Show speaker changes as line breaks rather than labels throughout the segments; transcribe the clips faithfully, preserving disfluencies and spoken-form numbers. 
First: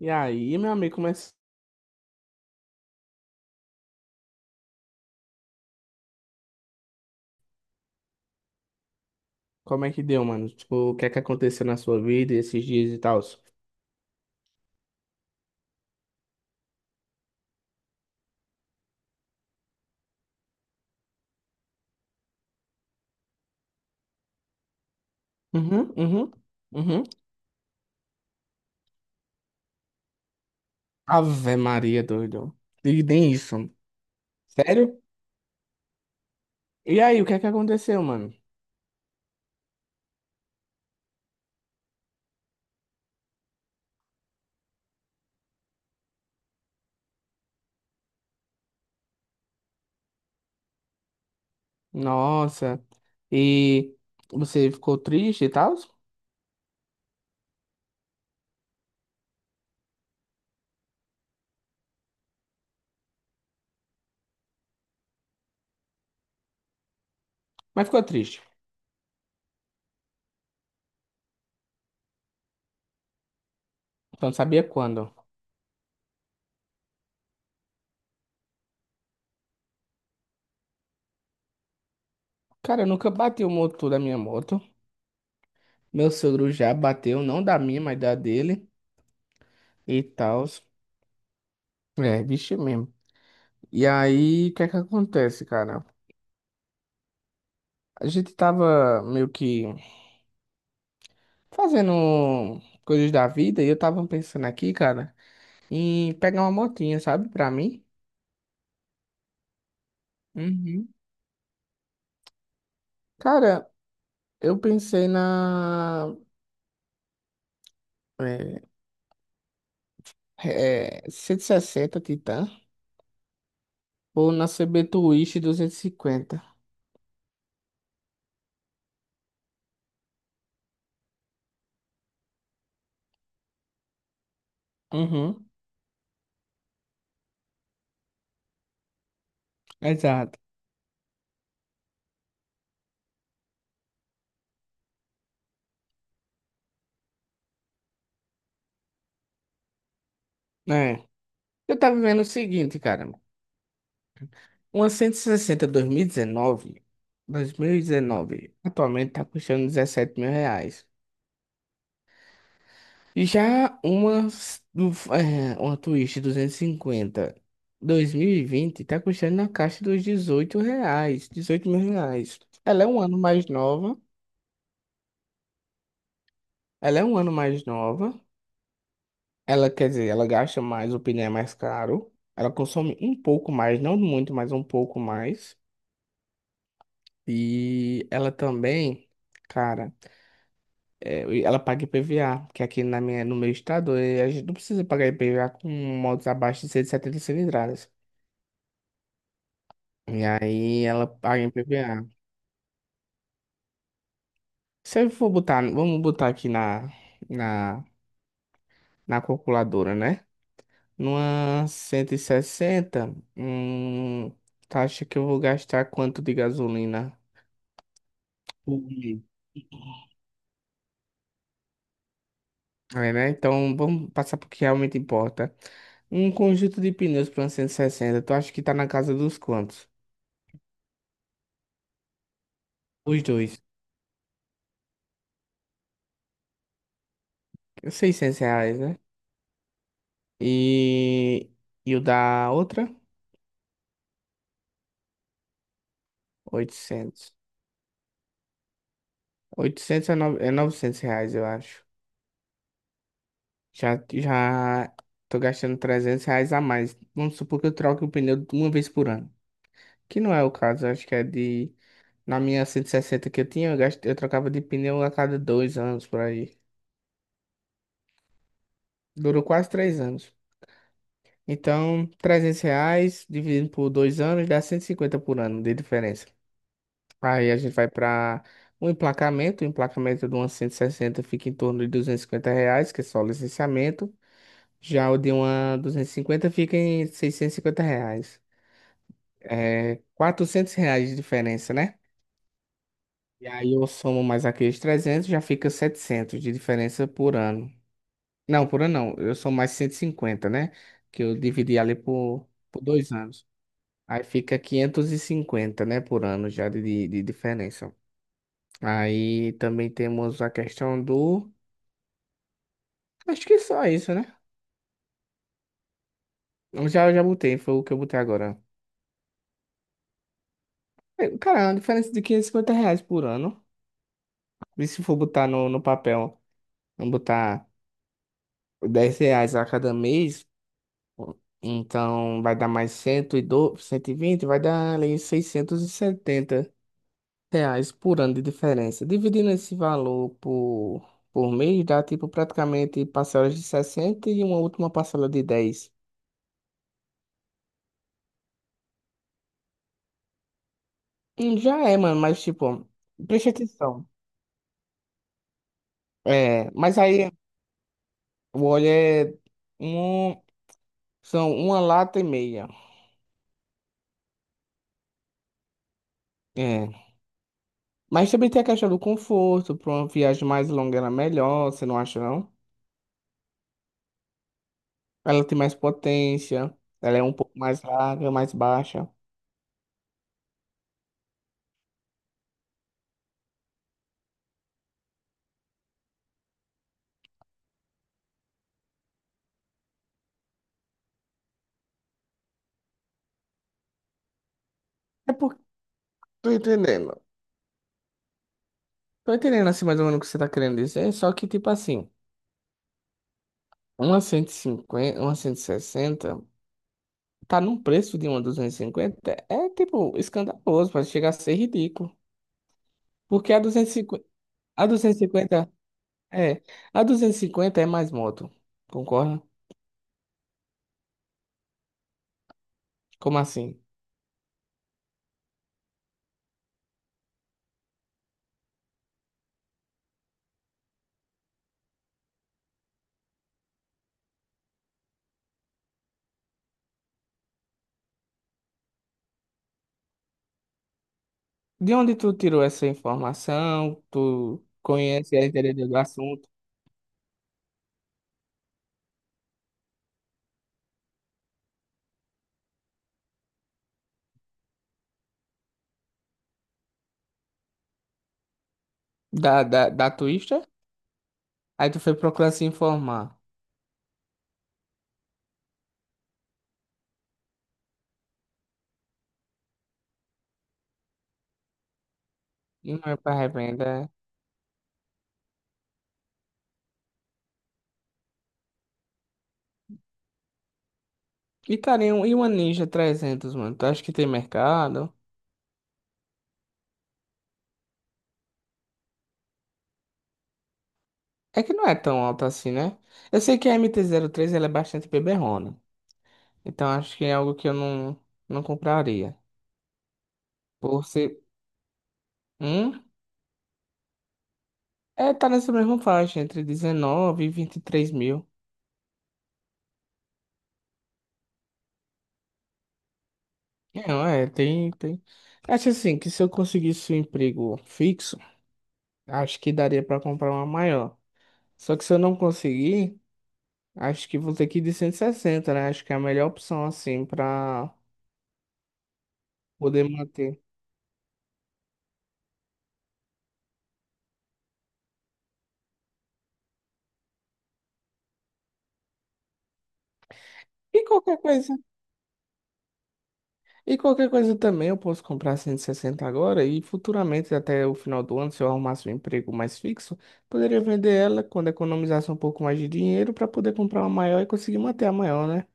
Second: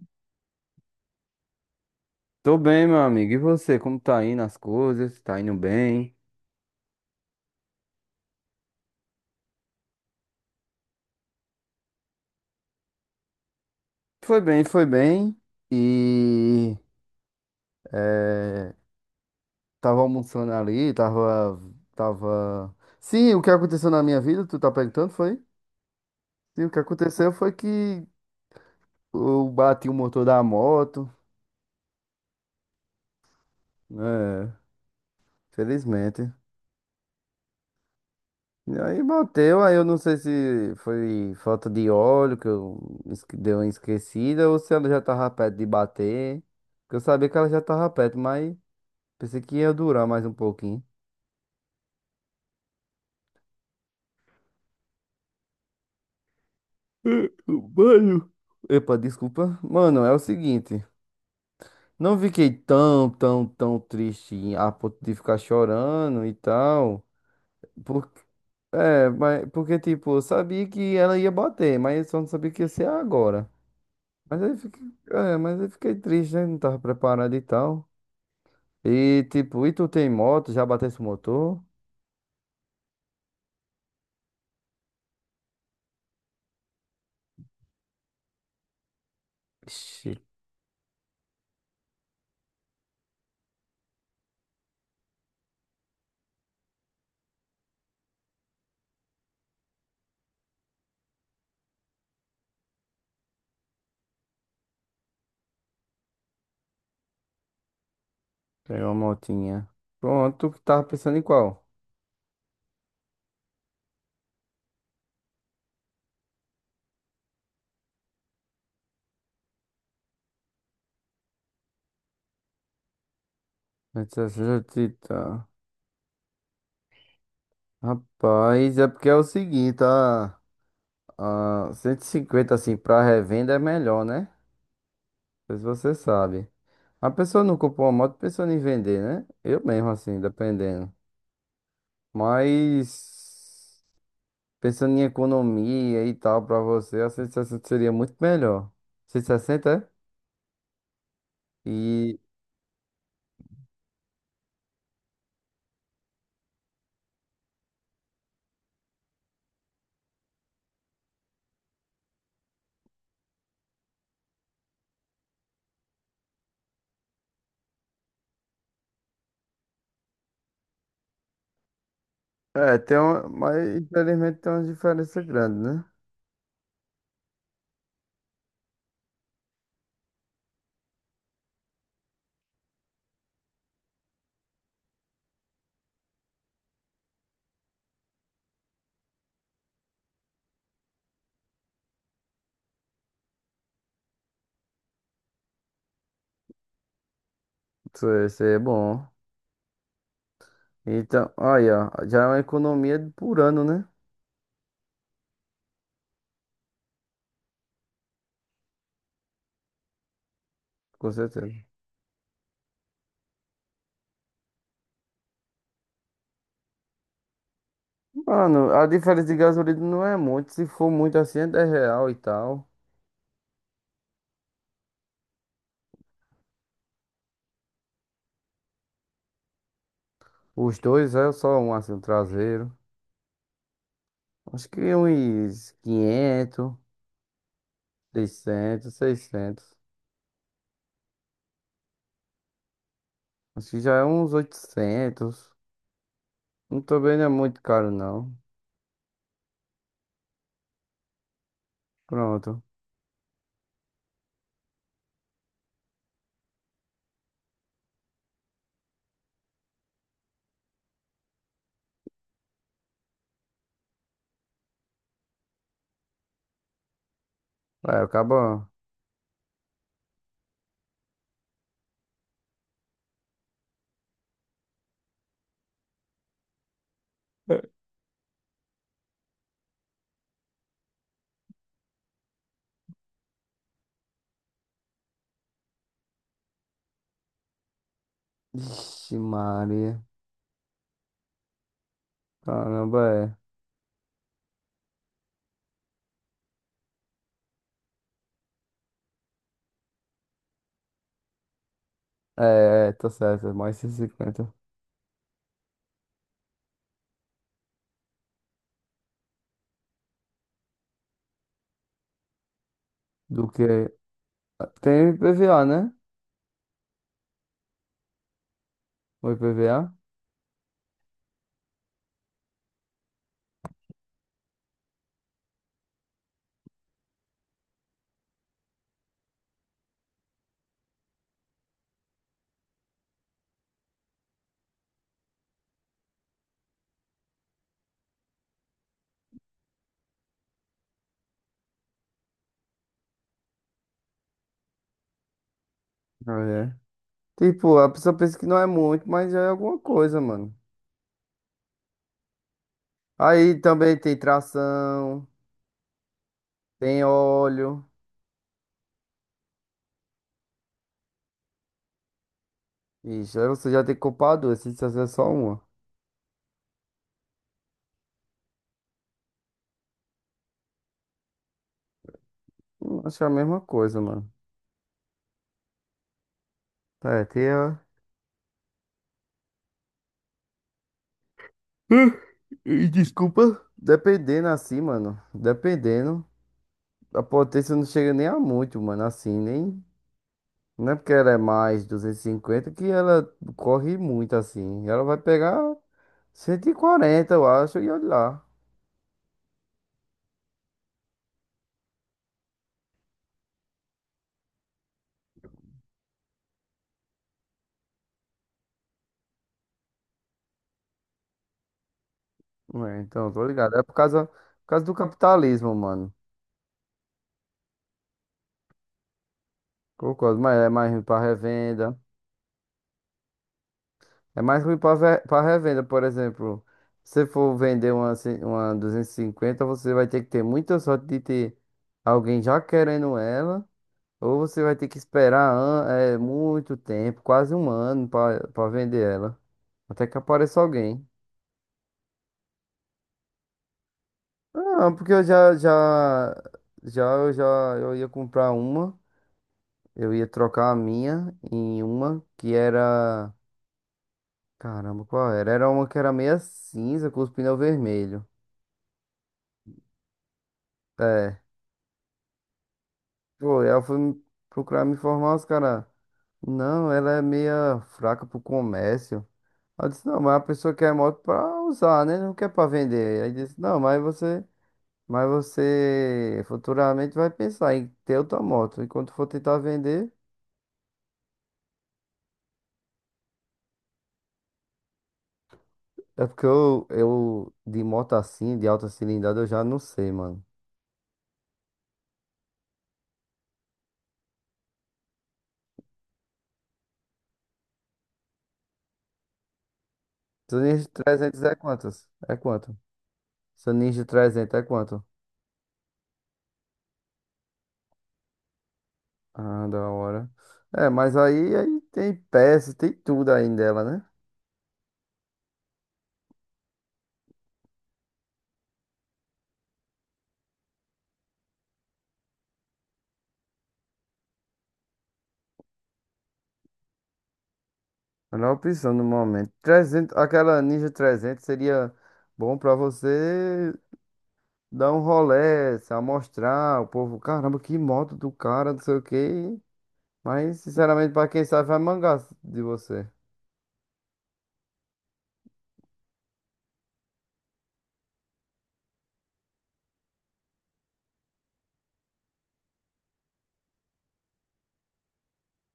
E aí, meu amigo, como é,
Tô bem, meu amigo. E você, como tá indo as coisas? Tá indo bem?
como é que deu, mano? Tipo, o que é que aconteceu na sua vida esses dias e tal?
Foi bem, foi bem. E eh, tava almoçando ali, tava, tava. Sim, o que aconteceu na minha vida, tu tá perguntando, foi?
Uhum, uhum,
Sim, o que
uhum.
aconteceu foi que eu bati o motor da moto,
Ave Maria, doido. E nem isso.
né?
Sério?
Felizmente.
E aí, o que é que aconteceu, mano?
E aí bateu, aí eu não sei se foi falta de óleo que eu esque- deu uma esquecida ou se ela já tava perto de bater. Porque eu sabia que ela já tava perto, mas. Pensei que ia durar mais um pouquinho.
Nossa. E você ficou triste e tal?
Eh, Mano. Epa, desculpa. Mano, é o seguinte. Não fiquei tão, tão, tão triste a ponto de ficar chorando e tal.
Mas ficou
Por...
triste.
É, mas porque, tipo, eu sabia que ela ia bater, mas eu só não sabia que ia ser agora.
Então,
Mas aí
sabia
fiquei,
quando?
é, mas eu fiquei triste, né? Não tava preparado e tal. E, tipo, e tu tem moto? Já bateu esse motor?
Cara, eu nunca bati o motor da minha moto. Meu sogro já bateu, não da minha, mas da dele e
Ixi,
tal. É, bicho mesmo. E aí, o que é que acontece, cara? A gente tava meio que fazendo coisas da vida e eu tava pensando aqui, cara, em pegar uma motinha, sabe, pra mim.
tem uma motinha. Pronto, tu que tava
Uhum.
pensando em qual?
Cara, eu pensei na é, é, cento e sessenta Titan ou na C B Twist
setecentos e sessenta,
duzentos e cinquenta.
Rapaz, é porque é o seguinte, a, a cento e cinquenta assim pra revenda é melhor, né?
Uhum.
Não sei se você sabe. A pessoa não comprou uma moto pensando em vender, né? Eu mesmo assim,
Exato.
dependendo. Mas pensando em economia e tal pra você, a cento e sessenta seria muito melhor. cento e sessenta
É.
é?
Eu tava
E
vendo o seguinte, cara. Uma cento e sessenta dois mil e dezenove, dois mil e dezenove, atualmente tá custando dezessete mil reais. E já uma, s- um, f- eh, uma Twist duzentos e cinquenta dois mil e vinte tá custando na caixa dos dezoito reais, dezoito mil reais.
é,
Ela é
tem
um ano
uma,
mais
mas
nova,
infelizmente tem uma diferença grande, né?
ela é um ano mais nova, ela, quer dizer, ela gasta mais, o pneu é mais caro, ela consome um pouco mais, não muito, mas um pouco mais. E ela também, cara, eh, ela paga I P V A, que aqui na minha, no meu estado eh, a gente não precisa pagar I P V A com motos abaixo de cento e setenta cilindradas.
Isso é isso é bom.
E aí ela
Então,
paga em
olha,
P V A.
já é uma economia por ano, né?
Se eu for botar, vamos botar aqui na, na, na calculadora, né?
Com certeza.
Numa cento e sessenta, hum, tu acha que eu vou gastar quanto de gasolina?
Mano,
Por
a
mês?
diferença de gasolina não é muito. Se for muito assim, é dez real e tal.
É, né? Então vamos passar pro que realmente importa. Um conjunto de pneus para uma cento e sessenta. Tu acha que tá na casa dos quantos?
Os dois é só um assim, um traseiro.
Os dois.
Acho que uns quinhentos,
Seiscentos reais,
seiscentos,
né?
seiscentos.
E, e o da outra?
Acho que já é uns oitocentos. Não, também não é
Oitocentos.
muito caro, não.
Oitocentos é, nove é novecentos reais, eu acho.
Pronto.
Já, já tô gastando trezentos reais a mais. Vamos supor que eu troque o pneu uma vez por ano. Que não é o caso, acho que é de... Na minha cento e sessenta que eu tinha, eu, gasto, eu trocava de pneu a cada dois anos, por aí.
É, acabou.
Durou quase três anos. Então, trezentos reais dividido por dois anos dá cento e cinquenta por ano de diferença. Aí a gente vai para o emplacamento. O emplacamento de uma cento e sessenta fica em torno de duzentos e cinquenta reais, que é só o licenciamento. Já o de uma duzentos e cinquenta fica em seiscentos e cinquenta reais.
Ixi, Maria.
É, quatrocentos reais de diferença, né?
Caramba,
E aí eu somo mais aqueles trezentos, já fica setecentos de diferença por ano. Não, por ano não, eu somo mais cento e cinquenta, né? Que eu dividi ali
é.
por, por
É, é, tá
dois
certo.
anos.
É mais
Aí
cento e cinquenta
fica quinhentos e cinquenta, né, por ano já de, de de diferença. Aí também temos a questão do... Acho
do
que
que.
só isso, né?
Ah, tem I P V A, né?
Eu já, já botei, foi o que eu botei agora.
O I P V A?
É, cara, é uma diferença de quinhentos e cinquenta reais por ano. E se for botar no, no papel, não botar... dez reais a cada mês, então vai dar mais cento cento e doze, cento e vinte, vai dar ali seiscentos e setenta reais por ano de diferença. Dividindo esse valor por, por mês, dá tipo praticamente parcelas de sessenta e uma última parcela de dez.
É. Tipo, a pessoa pensa que não é muito, mas já é alguma coisa, mano.
Hum. Já é, mano, mas tipo, preste
Aí também
atenção.
tem tração,
É, mas
tem
aí
óleo.
o óleo é um, são uma lata e meia.
Ixi, aí você já tem que comprar duas, se você é só uma.
É. Mas também tem a questão do conforto, para uma viagem mais longa era melhor, você não acha, não?
Hum, Acho que é a mesma coisa, mano.
Ela tem mais potência, ela é
É,
um
tem
pouco
a...
mais larga, mais baixa.
Pô, dependendo assim, mano. Dependendo. A potência não chega nem a muito, mano. Assim, nem... Não é porque ela é mais duzentos e cinquenta que ela corre muito, assim. Ela vai
É
pegar
porque tô
cento e
entendendo.
quarenta, eu acho, e olha lá.
Tô entendendo assim mais ou menos o que você tá querendo dizer, só que tipo assim, uma cento e cinquenta, uma cento e sessenta, tá num preço de uma duzentos e cinquenta, é tipo escandaloso, pode chegar a ser ridículo.
É, então, tô
Porque a
ligado. É
duzentos
por
e
causa...
cinquenta,
Por causa
a
do
duzentos e cinquenta
capitalismo, mano.
é, a duzentos e cinquenta é mais moto. Concorda?
Concordo, mas é mais ruim para revenda.
Como assim?
É mais ruim para revenda, por exemplo. Se você for vender uma, ci- uma duzentos e cinquenta, você vai ter que ter muita sorte de ter alguém já querendo ela, ou você vai ter que esperar an- é, muito tempo, quase um ano, para vender ela. Até que apareça alguém.
De onde tu tirou essa informação? Tu
Ah, porque eu
conhece a
já, já,
entender do assunto
já, eu já, eu ia comprar uma, eu ia trocar a minha em uma que era. Caramba, qual era? Era uma que era meia cinza com os pneus vermelhos.
da da da Twister?
É.
Aí tu foi procurar se informar.
Pô, aí eu fui procurar me informar, os caras. Não, ela é meia fraca pro comércio. Aí eu disse, não, mas a pessoa quer moto pra usar, né? Não quer pra
E não é
vender. Aí
pra
disse, não,
revenda.
mas
É.
você. Mas você futuramente vai pensar em ter outra moto. E quando for tentar vender.
E, cara, e um- e uma Ninja trezentos, mano? Tu acha que tem mercado?
É porque eu, eu de moto assim, de alta cilindrada, eu já não sei, mano.
É que não é tão alta assim, né? Eu sei que a M T três ela é bastante beberrona. Então acho que é algo que eu não, não compraria.
Seu Ninja
Por ser...
trezentos é quantas? É quanto?
Hum?
Seu Ninja trezentos é quanto?
É, tá nessa mesma faixa, entre dezenove e vinte e três mil.
Ah, da hora. É, mas aí, aí tem peça, tem tudo aí dela, né?
Não, é, tem, tem. Acho assim, que se eu conseguisse um emprego fixo, acho que daria pra comprar uma maior. Só que se eu não conseguir... Acho que vou ter que ir de cento e sessenta, né? Acho que é a melhor opção, assim, pra
Melhor opção no momento.
poder
trezentos,
manter.
aquela Ninja trezentos seria bom pra você dar um rolê, se amostrar, o povo, caramba, que moto do cara, não sei o quê. Mas,
E
sinceramente, pra
qualquer
quem sabe,
coisa,
vai mangar de você.
e qualquer coisa também eu posso comprar cento e sessenta agora e futuramente, até o final do ano, se eu arrumasse um emprego mais fixo, poderia vender ela quando economizasse um pouco mais de dinheiro para poder comprar uma maior e conseguir manter a maior, né?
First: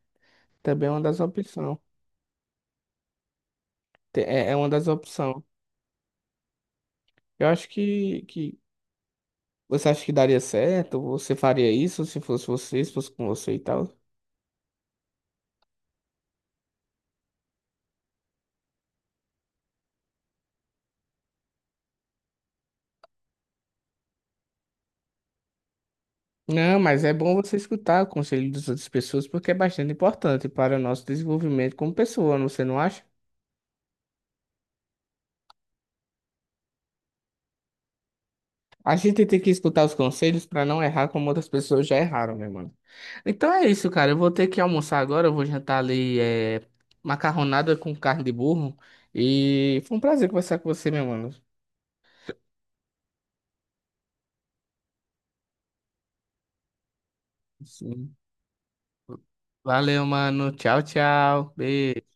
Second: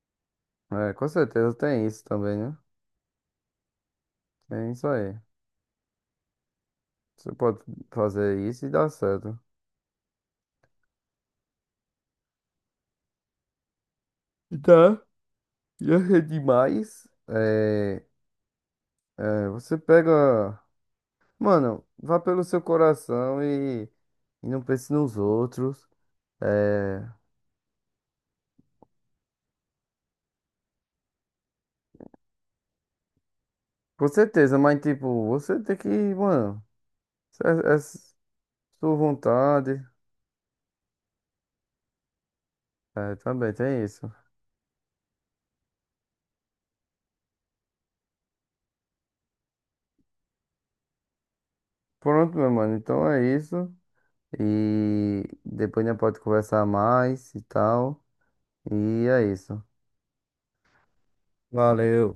Também é
É,
uma
com
das
certeza
opções.
tem isso também, né?
Te- É, é uma
Tem isso
das
aí.
opções.
Você
Eu
pode
acho que,
fazer
que
isso e dá certo.
você acha que daria certo? Você faria isso se fosse você, se fosse com você e tal?
E tá. E é demais. É, é, você pega. Mano, vá pelo seu coração e, e, não pense nos outros.
Não, mas
É,
é bom você escutar o conselho das outras pessoas porque é bastante importante para o nosso desenvolvimento como pessoa, você não acha?
com certeza, mas tipo, você tem que, mano, é, é sua
A gente tem que
vontade.
escutar os conselhos para não errar como outras pessoas já erraram, meu mano.
É,
Então
também
é
tem
isso,
isso.
cara. Eu vou ter que almoçar agora, eu vou jantar ali é, macarronada com carne de burro. E foi um prazer conversar com você, meu mano.
Pronto, meu mano, então é isso. E depois a gente pode conversar mais e tal.
Sim.
E é isso.
Valeu, mano. Tchau, tchau. Beijo.
Valeu.